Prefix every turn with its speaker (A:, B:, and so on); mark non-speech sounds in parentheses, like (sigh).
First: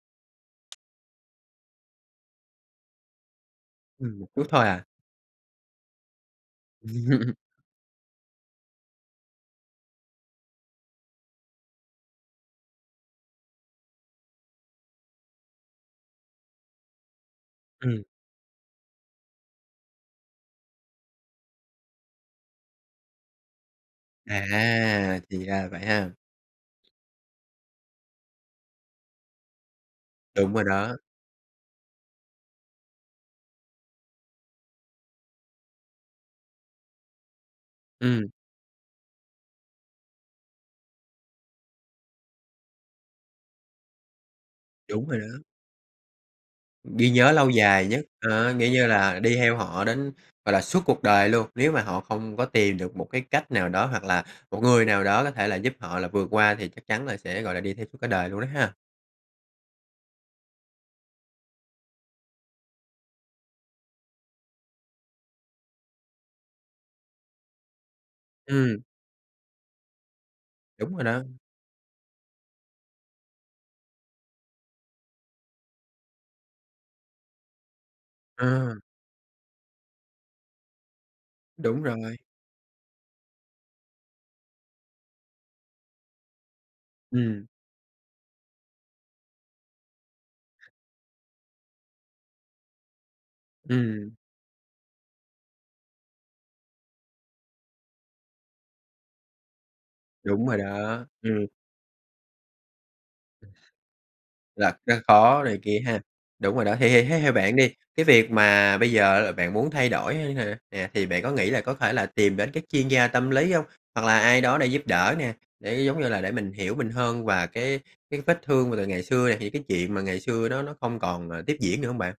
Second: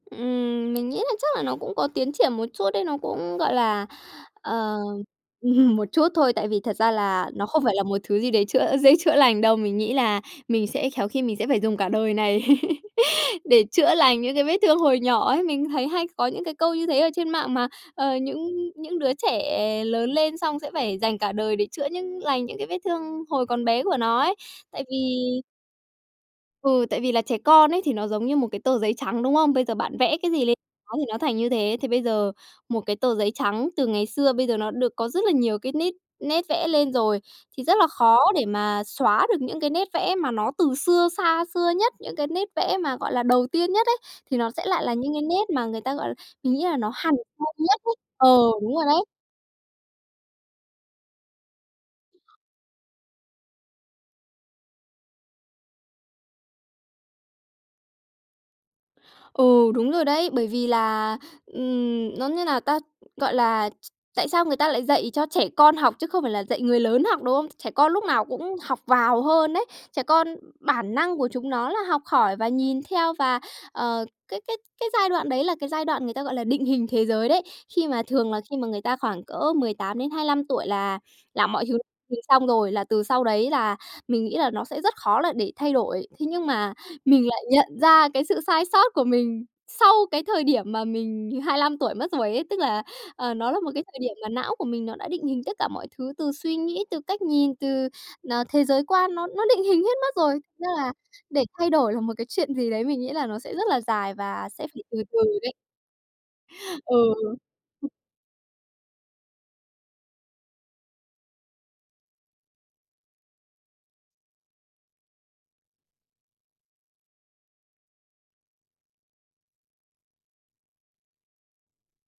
A: Ừm, mình nghĩ là chắc là nó cũng có tiến triển một chút ấy, nó cũng, gọi là,
B: Ừm, m chút thôi
A: ờ,
B: à?
A: (laughs) một chút thôi, tại vì thật ra là
B: (laughs)
A: nó không phải là một thứ gì đấy chữa dễ chữa lành đâu. Mình nghĩ là mình sẽ khéo khi mình sẽ phải dùng cả đời này để chữa lành những cái vết thương hồi nhỏ ấy. Mình thấy hay có những cái câu như thế ở trên mạng mà,
B: Ừm.
A: ờ, những những đứa trẻ lớn lên xong sẽ phải dành cả đời để chữa những lành những cái vết thương hồi còn bé của nó ấy. Tại
B: À,
A: vì
B: thì ra là vậy ha?
A: ừ, tại vì là trẻ con ấy thì nó giống như một cái tờ giấy trắng, đúng không? Bây giờ bạn vẽ cái gì
B: Đúng
A: lê
B: rồi
A: nó
B: đó.
A: thì nó thành như thế. Thì bây giờ một cái tờ giấy trắng từ ngày xưa, bây giờ nó được có rất là nhiều cái nít nét vẽ lên rồi thì rất là khó
B: Ừm.
A: để mà xóa được những cái nét vẽ mà nó từ xưa, xa xưa nhất, những cái nét vẽ mà, gọi là, đầu tiên nhất ấy, thì nó sẽ lại là
B: Đúng
A: những
B: rồi
A: cái
B: đó.
A: nét mà người ta, gọi l mình nghĩ là nó
B: Ghi
A: hằn
B: nhớ lâu
A: lâu nhất
B: dài
A: ấy
B: nhất,
A: ờ,
B: ờ, nghĩ
A: đúng rồi
B: như
A: đấy.
B: là đi theo họ đến, gọi là, suốt cuộc đời luôn, nếu mà họ không có tìm được một cái cách nào đó hoặc là một người nào đó có thể là giúp họ là vượt qua thì chắc chắn là sẽ, gọi là, đi theo suốt cả đời luôn á ha.
A: Ừ, đúng rồi đấy, bởi vì là, ừm nói như nào ta? Gọi là, ch tại sao người ta lại dạy cho trẻ con học chứ không phải là dạy người lớn học, đúng không? Trẻ con lúc nào cũng học
B: Ừm.
A: vào hơn đấy. Trẻ con bản
B: Đúng rồi
A: năng
B: đó.
A: của chúng nó là học hỏi và nhìn theo và, ờ, cái cái cái giai đoạn đấy là cái giai đoạn người ta, gọi là, định hình thế giới đấy. Khi mà thường là khi mà
B: Ờ.
A: người ta khoảng cỡ 18-25 tuổi là làm mọi thứ
B: Đúng
A: thứ
B: rồi.
A: xong rồi, là từ sau đấy là mình nghĩ là nó sẽ rất khó là để thay đổi. Thế nhưng mà mình lại
B: Ừm.
A: nhận ra cái sự sai sót của mình sau cái thời điểm mà mình 25 tuổi mất rồi ấy, tức là, à, nó là một cái thời
B: Ừm.
A: điểm mà não của mình nó đã định hình tất cả mọi thứ từ suy nghĩ, từ cách nhìn, từ, à, thế giới quan, nó nó định hình hết mất rồi,
B: Đúng rồi
A: ra là
B: đó,
A: để
B: ừm.
A: thay đổi là một cái chuyện gì đấy mình nghĩ là nó sẽ rất là dài và sẽ
B: Là
A: phải
B: rất
A: từ từ
B: khó
A: đấy.
B: này kia ha, đúng rồi đó. Thì thì
A: Ừ.
B: thế theo bạn đi, cái việc mà bây giờ bạn muốn thay đổi hơn hả, yeah, thì bạn có nghĩ là có thể là tìm đến các chuyên gia tâm lý hông? Hoặc là ai đó để giúp đỡ nè, để, giống như là, để mình hiểu mình hơn và cái cái vết thương mà từ ngày xưa nè, thì cái chuyện mà ngày xưa đó nó không còn, ờ, tiếp diễn nữa hông bạn?